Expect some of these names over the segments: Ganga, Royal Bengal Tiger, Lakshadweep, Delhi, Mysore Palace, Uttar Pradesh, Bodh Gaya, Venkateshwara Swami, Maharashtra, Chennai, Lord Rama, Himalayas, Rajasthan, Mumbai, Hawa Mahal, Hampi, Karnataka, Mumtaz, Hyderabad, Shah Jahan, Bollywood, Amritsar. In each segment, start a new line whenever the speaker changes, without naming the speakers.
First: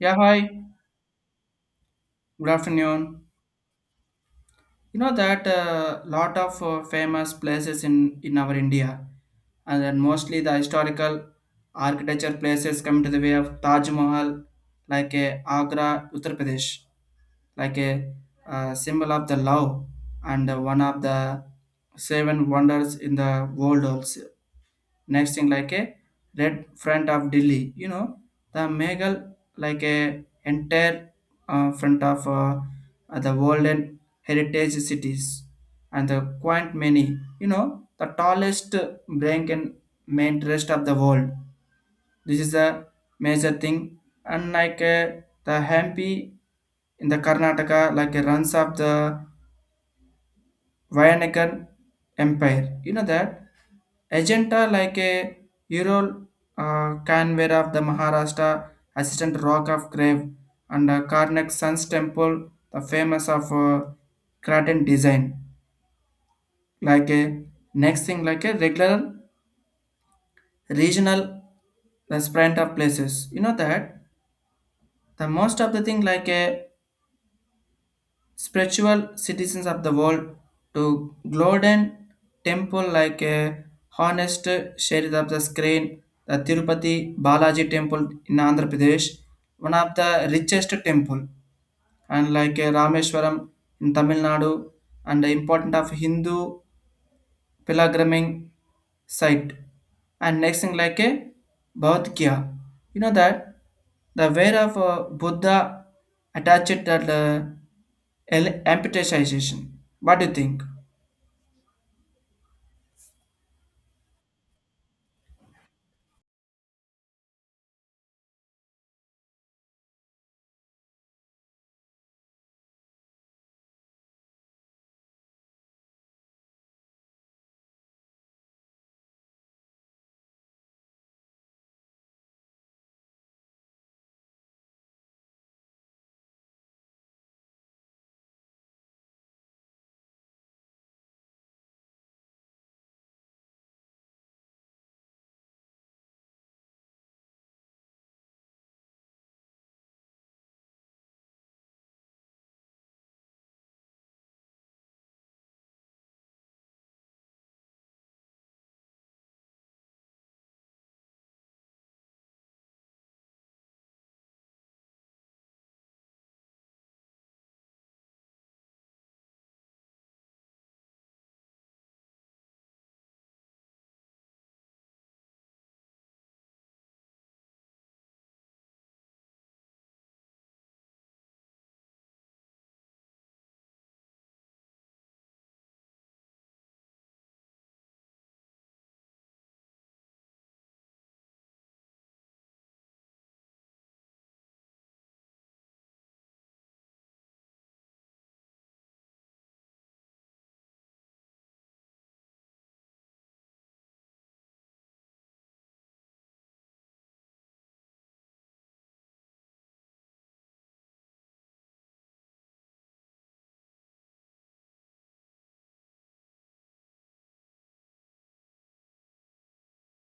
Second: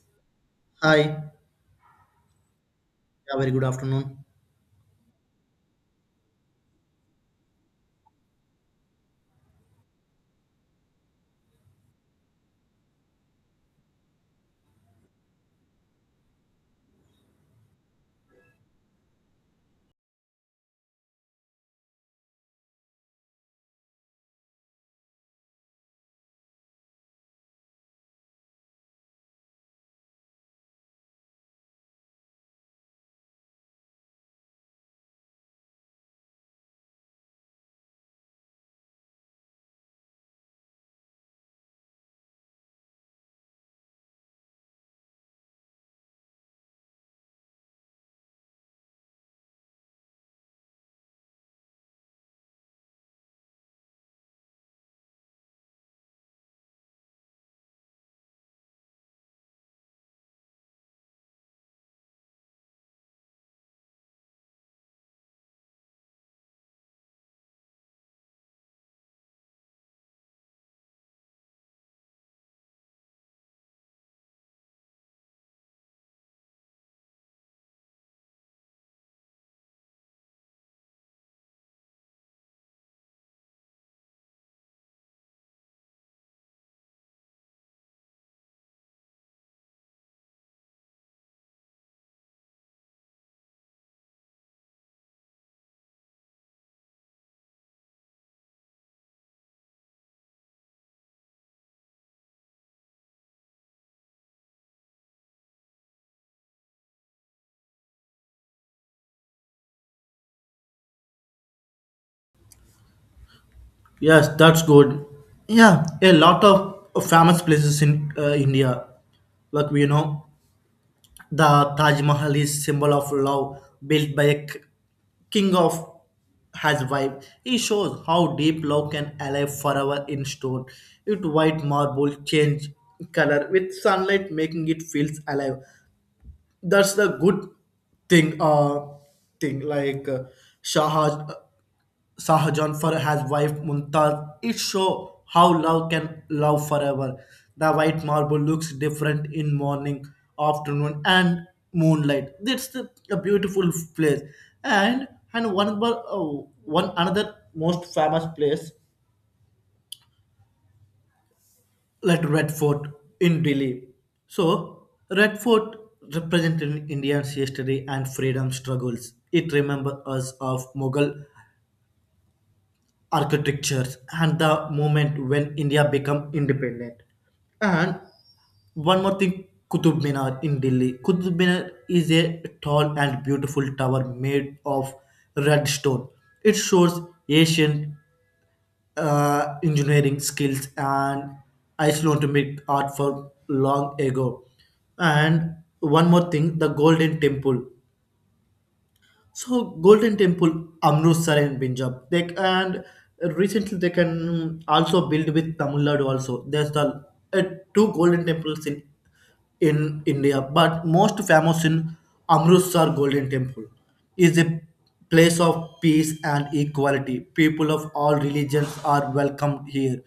Yeah, hi.
Hi. Yeah,
Good afternoon.
very good afternoon.
You know that a lot of famous places in our India, and then mostly the historical architecture places come to the way of Taj Mahal, like a Agra, Uttar Pradesh, like a symbol of the love and one of the seven wonders in the world also. Next thing like a red front of Delhi, you know, the Meghal like a entire front of the golden heritage cities and the quite many, you know, the tallest bank and main rest of the world. This is a major thing. Unlike the Hampi in the Karnataka, like a runs of the Vayanagar Empire. You know that Agenta like a Ural Canver of the Maharashtra, Assistant Rock of Grave, and Karnak Sun's Temple, the famous of Craton design. Like a next thing, like a regular regional restaurant of places. You know that the most of the thing like a spiritual citizens of the world to Glowden temple like a honest shade of the screen, the Tirupati Balaji temple in Andhra Pradesh, one of the richest temple and like a Rameshwaram in Tamil Nadu and the important of Hindu pilgriming site and next thing like a Bhavat Gya. You know that the wear of Buddha attached that amputation. What do you think?
Yes, that's good. Yeah, a lot of famous places in India. Like we know, the Taj Mahal is symbol of love, built by a king of his wife. It shows how deep love can alive forever in stone. It white marble change color with sunlight, making it feels alive. That's the good thing uh thing like Shah Shah Jahan for his wife Mumtaz. It shows how love can love forever. The white marble looks different in morning, afternoon, and moonlight. A beautiful place. And and one more, one another most famous place like Red Fort in Delhi. So, Red Fort represented India's history and freedom struggles. It remembers us of Mughal architectures and the moment when India became independent. And one more thing, Qutub Minar in Delhi. Qutub Minar is a tall and beautiful tower made of red stone. It shows ancient engineering skills and Icelandic art for long ago. And one more thing, the Golden Temple. So Golden Temple, Amritsar and Punjab, they and recently they can also build with Tamil Nadu also. There's the uh, two Golden Temples in India, but most famous in Amritsar Golden Temple is a place of peace and equality. People of all religions are welcomed here.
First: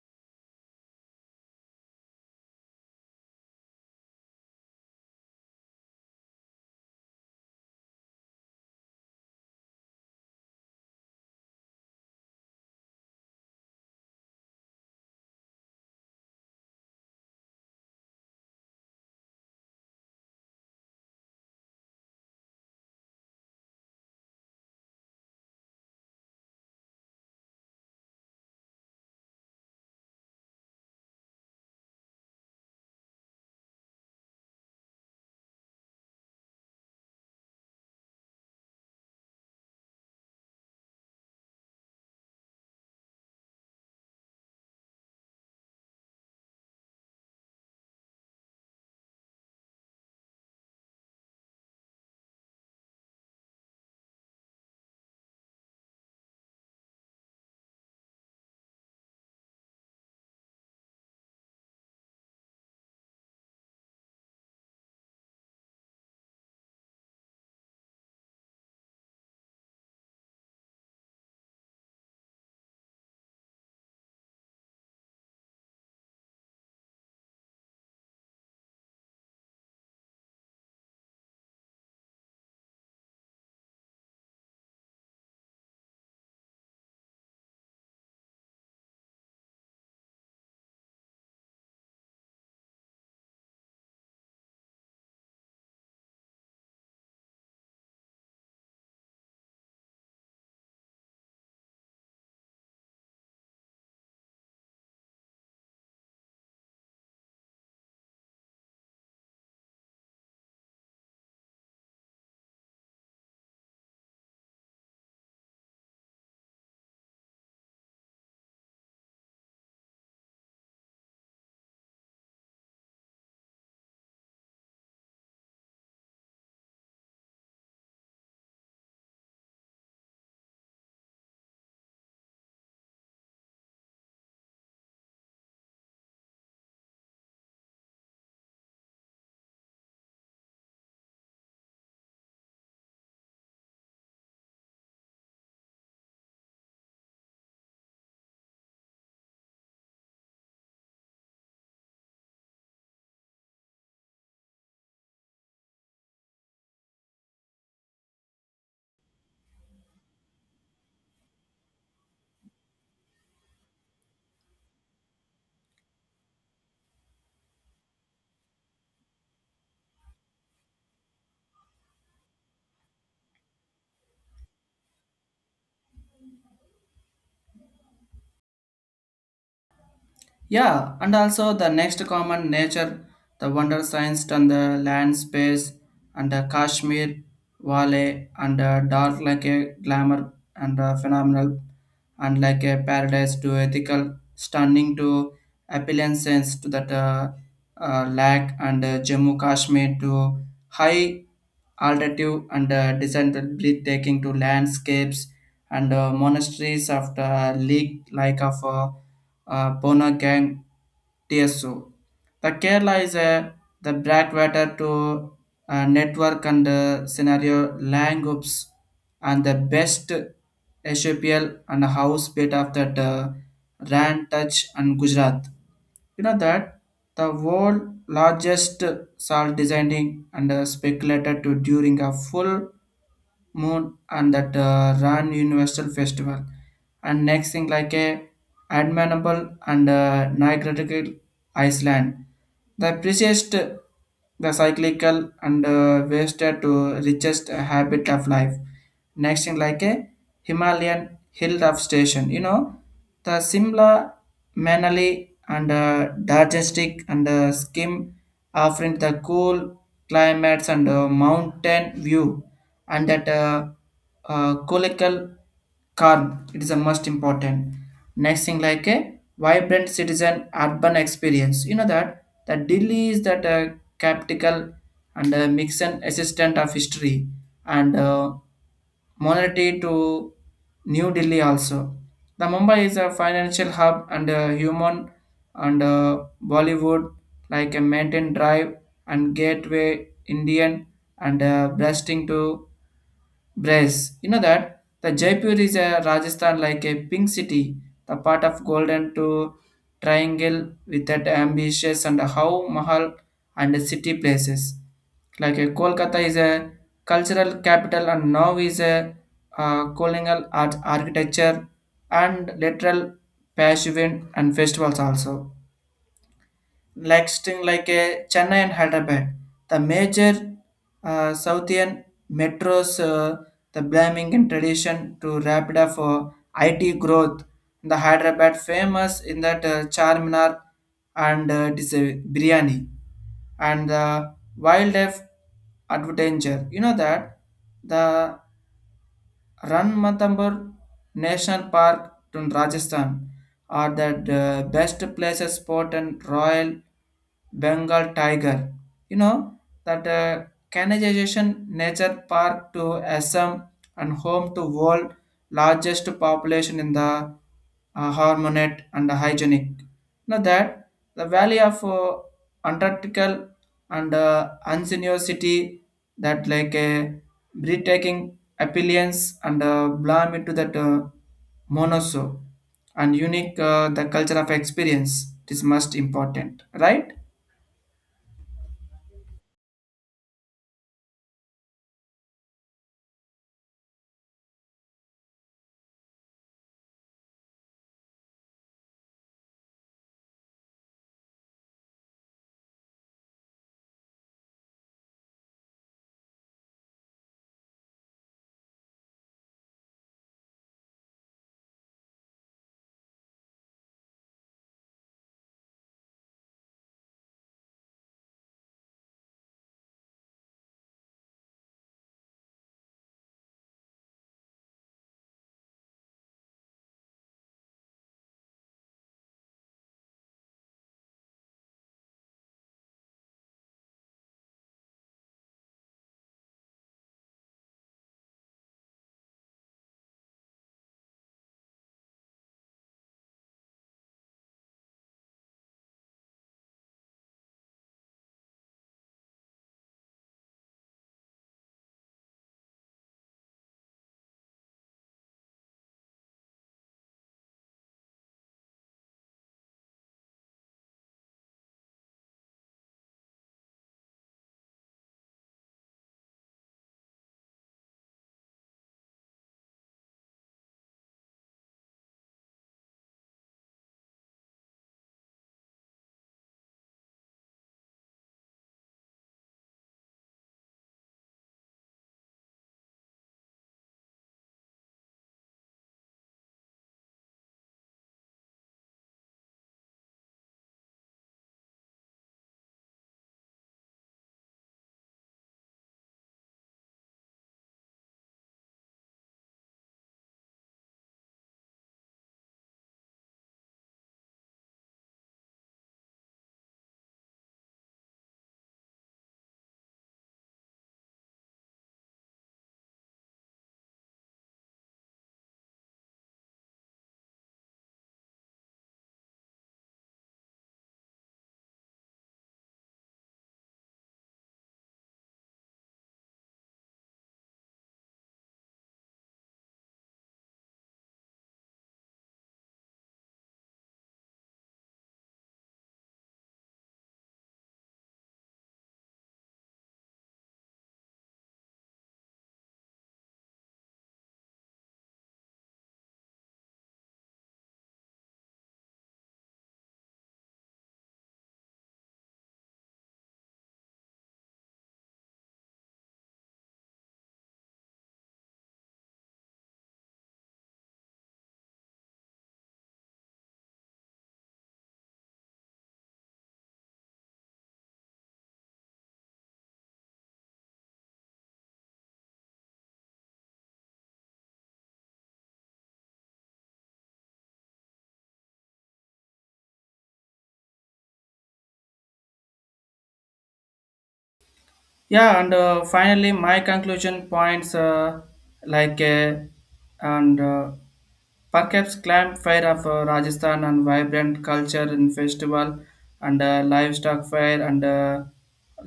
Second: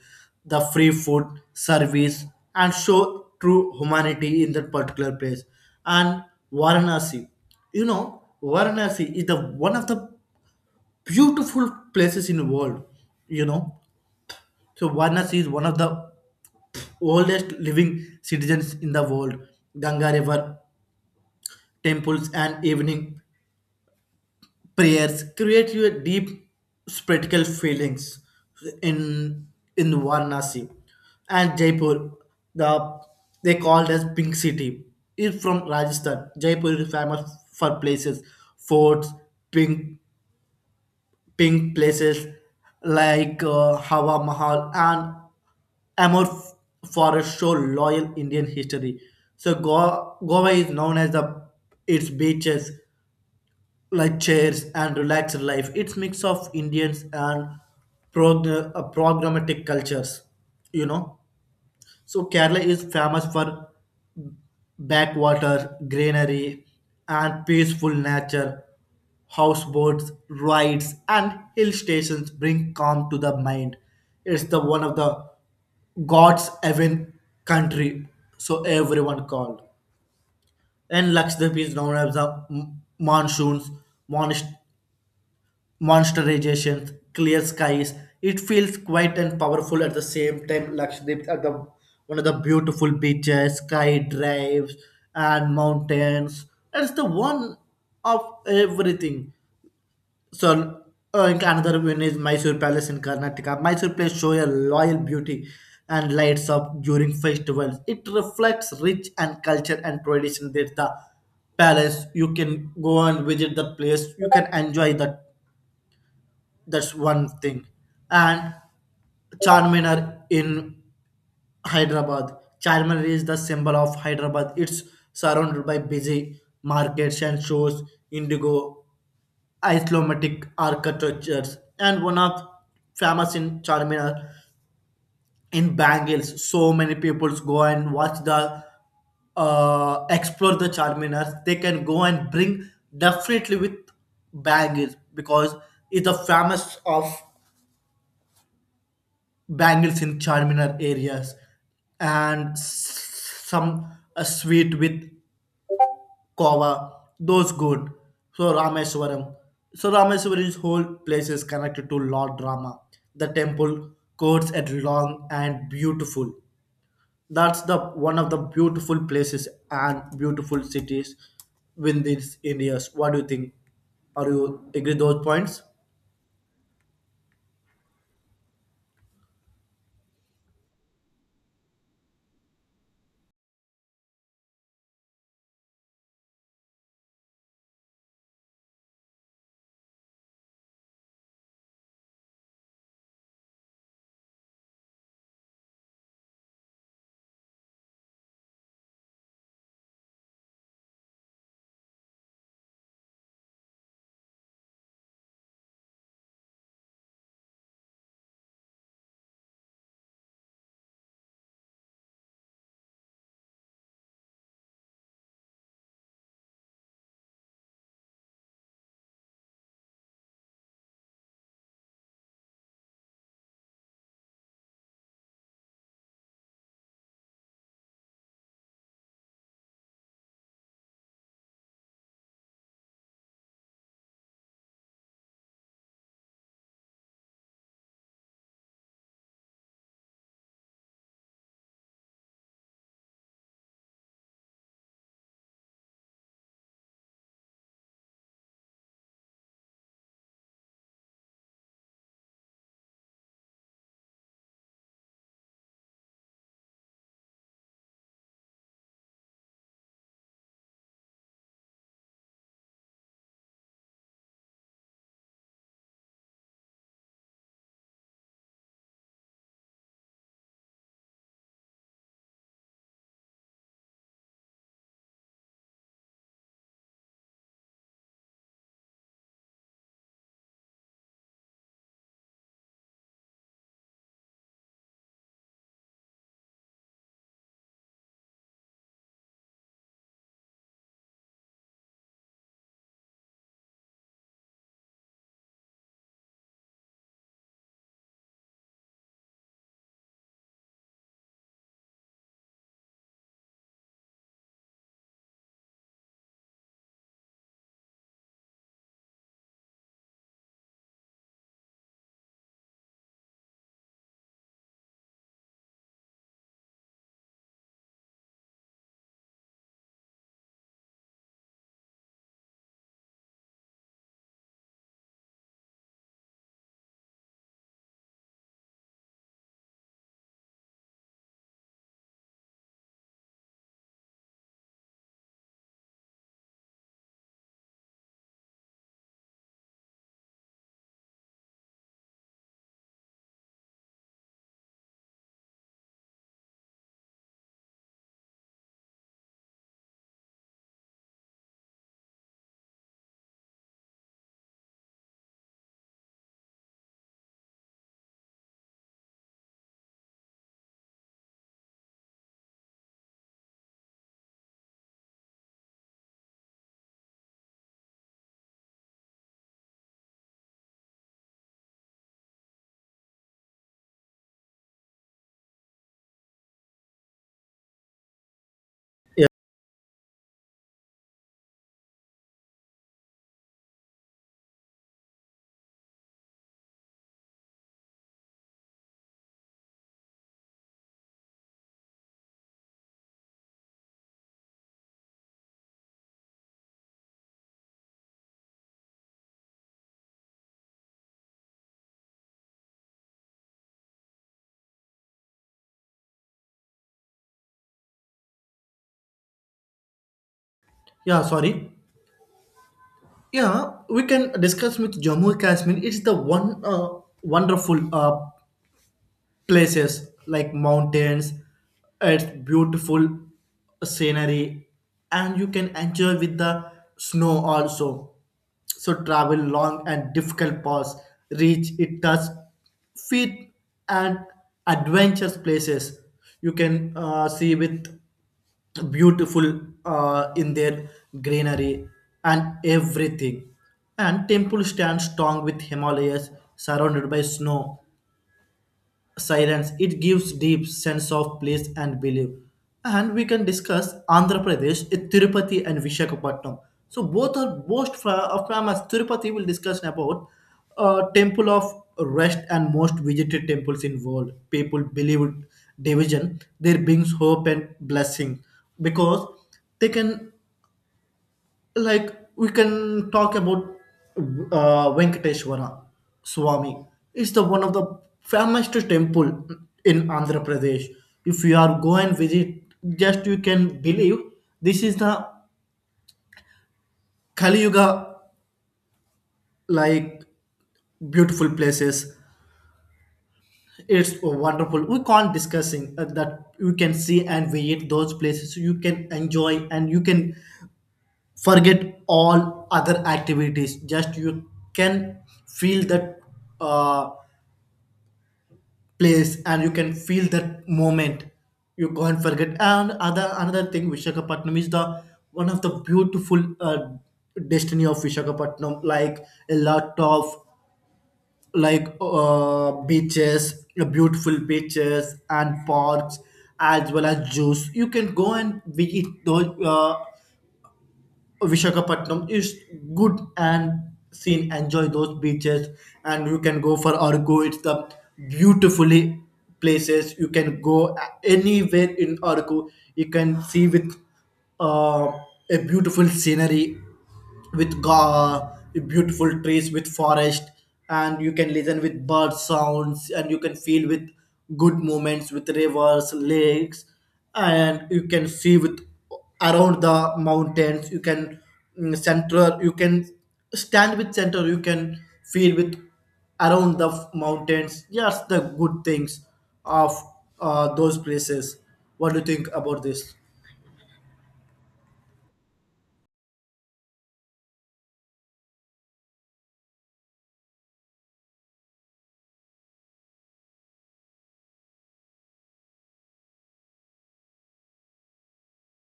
The free food, service, and show true humanity in that particular place. And Varanasi, you know, varanasi is the one of the beautiful places in the world, you know, so varanasi is one of the oldest living citizens in the world. Ganga river temples and evening prayers create you a deep spiritual feelings in in varanasi. And jaipur, the they called as pink city, is from rajasthan. Jaipur is famous for places, forts, pink pink places like Hawa Mahal and Amur for its show loyal Indian history. Goa is known as the its beaches, like chairs and relaxed life. It's mix of Indians and programmatic cultures, you know. So Kerala is famous for backwater, greenery, and peaceful nature. Houseboats, rides, and hill stations bring calm to the mind. It's the one of the God's heaven country, so everyone called. And Lakshadweep is known as the m- monsoons, monsoon monsterization, clear skies. It feels quiet and powerful at the same time. Lakshadweep are the one of the beautiful beaches, sky drives, and mountains. It's the one of everything. So, another one is Mysore Palace in Karnataka. Mysore place show a loyal beauty and lights up during festivals. It reflects rich and culture and tradition. There's the palace. You can go and visit the place. You can enjoy the that's one thing. And Charminar in Hyderabad. Charminar is the symbol of Hyderabad. It's surrounded by busy markets and shows, indigo, Islamic architectures, and one of famous in Charminar in Bangals. So many people go and watch the explore the Charminar. They can go and bring definitely with baggage because it's the famous of bangles in charminar areas and some sweet with Kova, those good. So Rameswaram. So Rameswaram's whole place is connected to Lord Rama. The temple courts at long and beautiful. That's the one of the beautiful places and beautiful cities within this India's. What do you think? Are you agree those points?
Yeah, and also the next common nature, the wonder science and the land space and the Kashmir Valley and the dark like a glamour and a phenomenal and like a paradise to ethical, stunning to appealances to that lack and Jammu Kashmir to high altitude and descent breathtaking to landscapes and monasteries of the lake like of Bonagang TSO. The Kerala is a the Bradwater to network and scenario land groups and the best SAPL and house bit of that Ran Touch and Gujarat. You know that the world largest salt designing and speculated to during a full moon and that ran universal festival and next thing like a admirable and nigratical iceland the precious the cyclical and wasted to richest habit of life next thing like a himalayan hill of station, you know, the simla manali and digestic and skim offering the cool climates and mountain view and that colloquial calm it is the most important. Next thing like a vibrant citizen urban experience. You know that the delhi is that capital and mixon assistant of history and monarchy to New Delhi also. The Mumbai is a financial hub and a human and Bollywood, like a Mountain Drive and Gateway Indian and Blasting to Brace. You know that the Jaipur is a Rajasthan like a pink city, the part of golden to triangle with that ambitious and how Mahal and city places. Like a Kolkata is a cultural capital and now is a colonial art architecture and literal passion and festivals also like string like a Chennai and Hyderabad. The major Southian metros, the blaming in tradition to Rapida for IT growth. The Hyderabad famous in that Charminar and biryani and the wildlife adventure. You know that the Ranmathambore National Park in Rajasthan are the best places spot and Royal Bengal tiger. You know that canalization nature park to Assam and home to world largest population in the harmonate and hygienic. Now that the valley of Antarctic and ingenuity that like a breathtaking appearance and blame into that monoso and unique the culture of experience, it is most important, right?
Yeah, sorry. Yeah, we can discuss with Jammu and Kashmir. It's the one wonderful places like mountains. It's beautiful scenery and you can enjoy with the snow also. So travel long and difficult paths reach it does feet, and adventurous places you can see with beautiful in their greenery and everything. And temple stands strong with Himalayas surrounded by snow silence. It gives deep sense of place and belief. And we can discuss andhra pradesh, eh, tirupati and vishakhapatnam. So both are famous. Tirupati will discuss about temple of rest and most visited temples in world. People believe division there brings hope and blessing because they can, like, we can talk about Venkateshwara Swami. It's the one of the famous temple in Andhra Pradesh. If you are go and visit, just you can believe this is the Kali Yuga like beautiful places. It's wonderful. We can't discussing that you can see and visit those places. You can enjoy and you can forget all other activities just you can feel that uh, place and you can feel that moment you can't forget. And other another thing, vishakhapatnam is the one of the beautiful destiny of vishakhapatnam, like a lot of like beaches, beautiful beaches and parks as well as juice. You can go and visit those Vishakhapatnam is good, and seen enjoy those beaches, and you can go for Argo. It's the beautifully places. You can go anywhere in Argo. You can see with uh, a beautiful scenery with beautiful trees with forest, and you can listen with bird sounds, and you can feel with good moments with rivers, lakes, and you can see with around the mountains. You can center, you can stand with center, you can feel with around the mountains. Yes, the good things of those places. What do you think about this?
Yeah, and finally my conclusion points, like and perhaps clam fair of rajasthan and vibrant culture and festival and livestock fair and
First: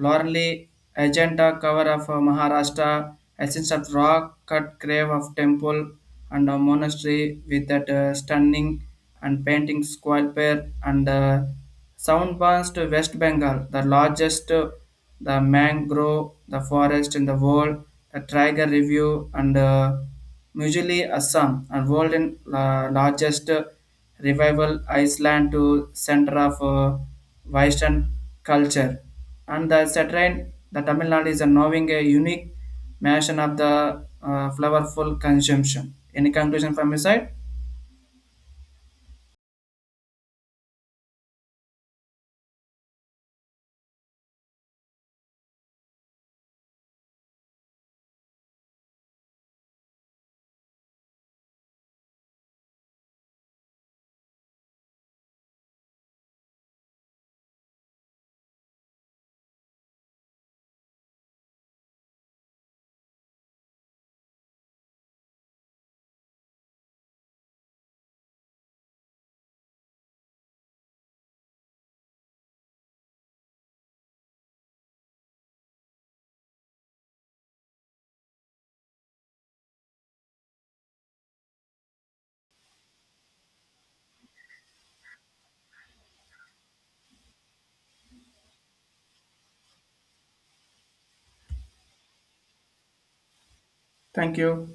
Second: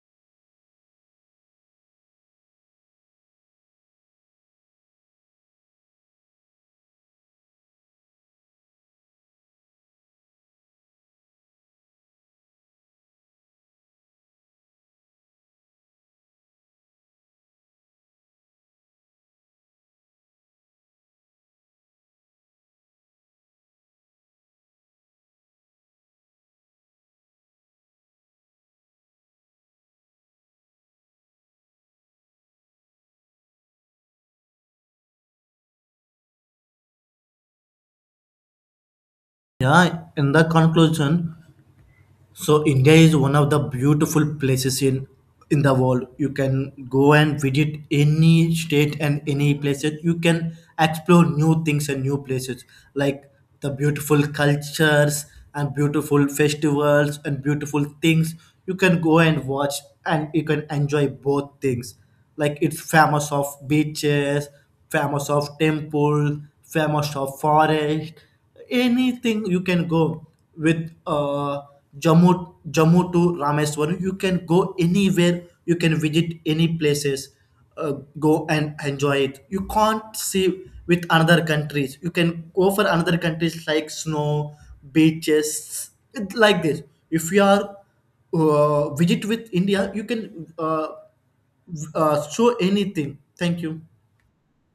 lorely agenda cover of maharashtra essence of rock cut grave of temple and a monastery with that stunning and painting square pair and Sound burns to West Bengal, the largest the mangrove the forest in the world, the tiger review and usually Assam and world in largest revival Iceland to center of Western culture. And the Saturn, the Tamil Nadu is knowing a unique mention of the flowerful consumption. Any conclusion from your side?
Yeah, in the conclusion, so India is one of the beautiful places in the world. You can go and visit any state and any places. You can explore new things and new places like the beautiful cultures and beautiful festivals and beautiful things. You can go and watch and you can enjoy both things. Like it's famous of beaches, famous of temple, famous of forest, anything you can go with Jammu to Rameswaram. You can go anywhere. You can visit any places. Uh, Go and enjoy it. You can't see with another countries. You can go for another countries like snow, beaches, like this. If you are visit with India, you can show anything. Thank you.
Thank you.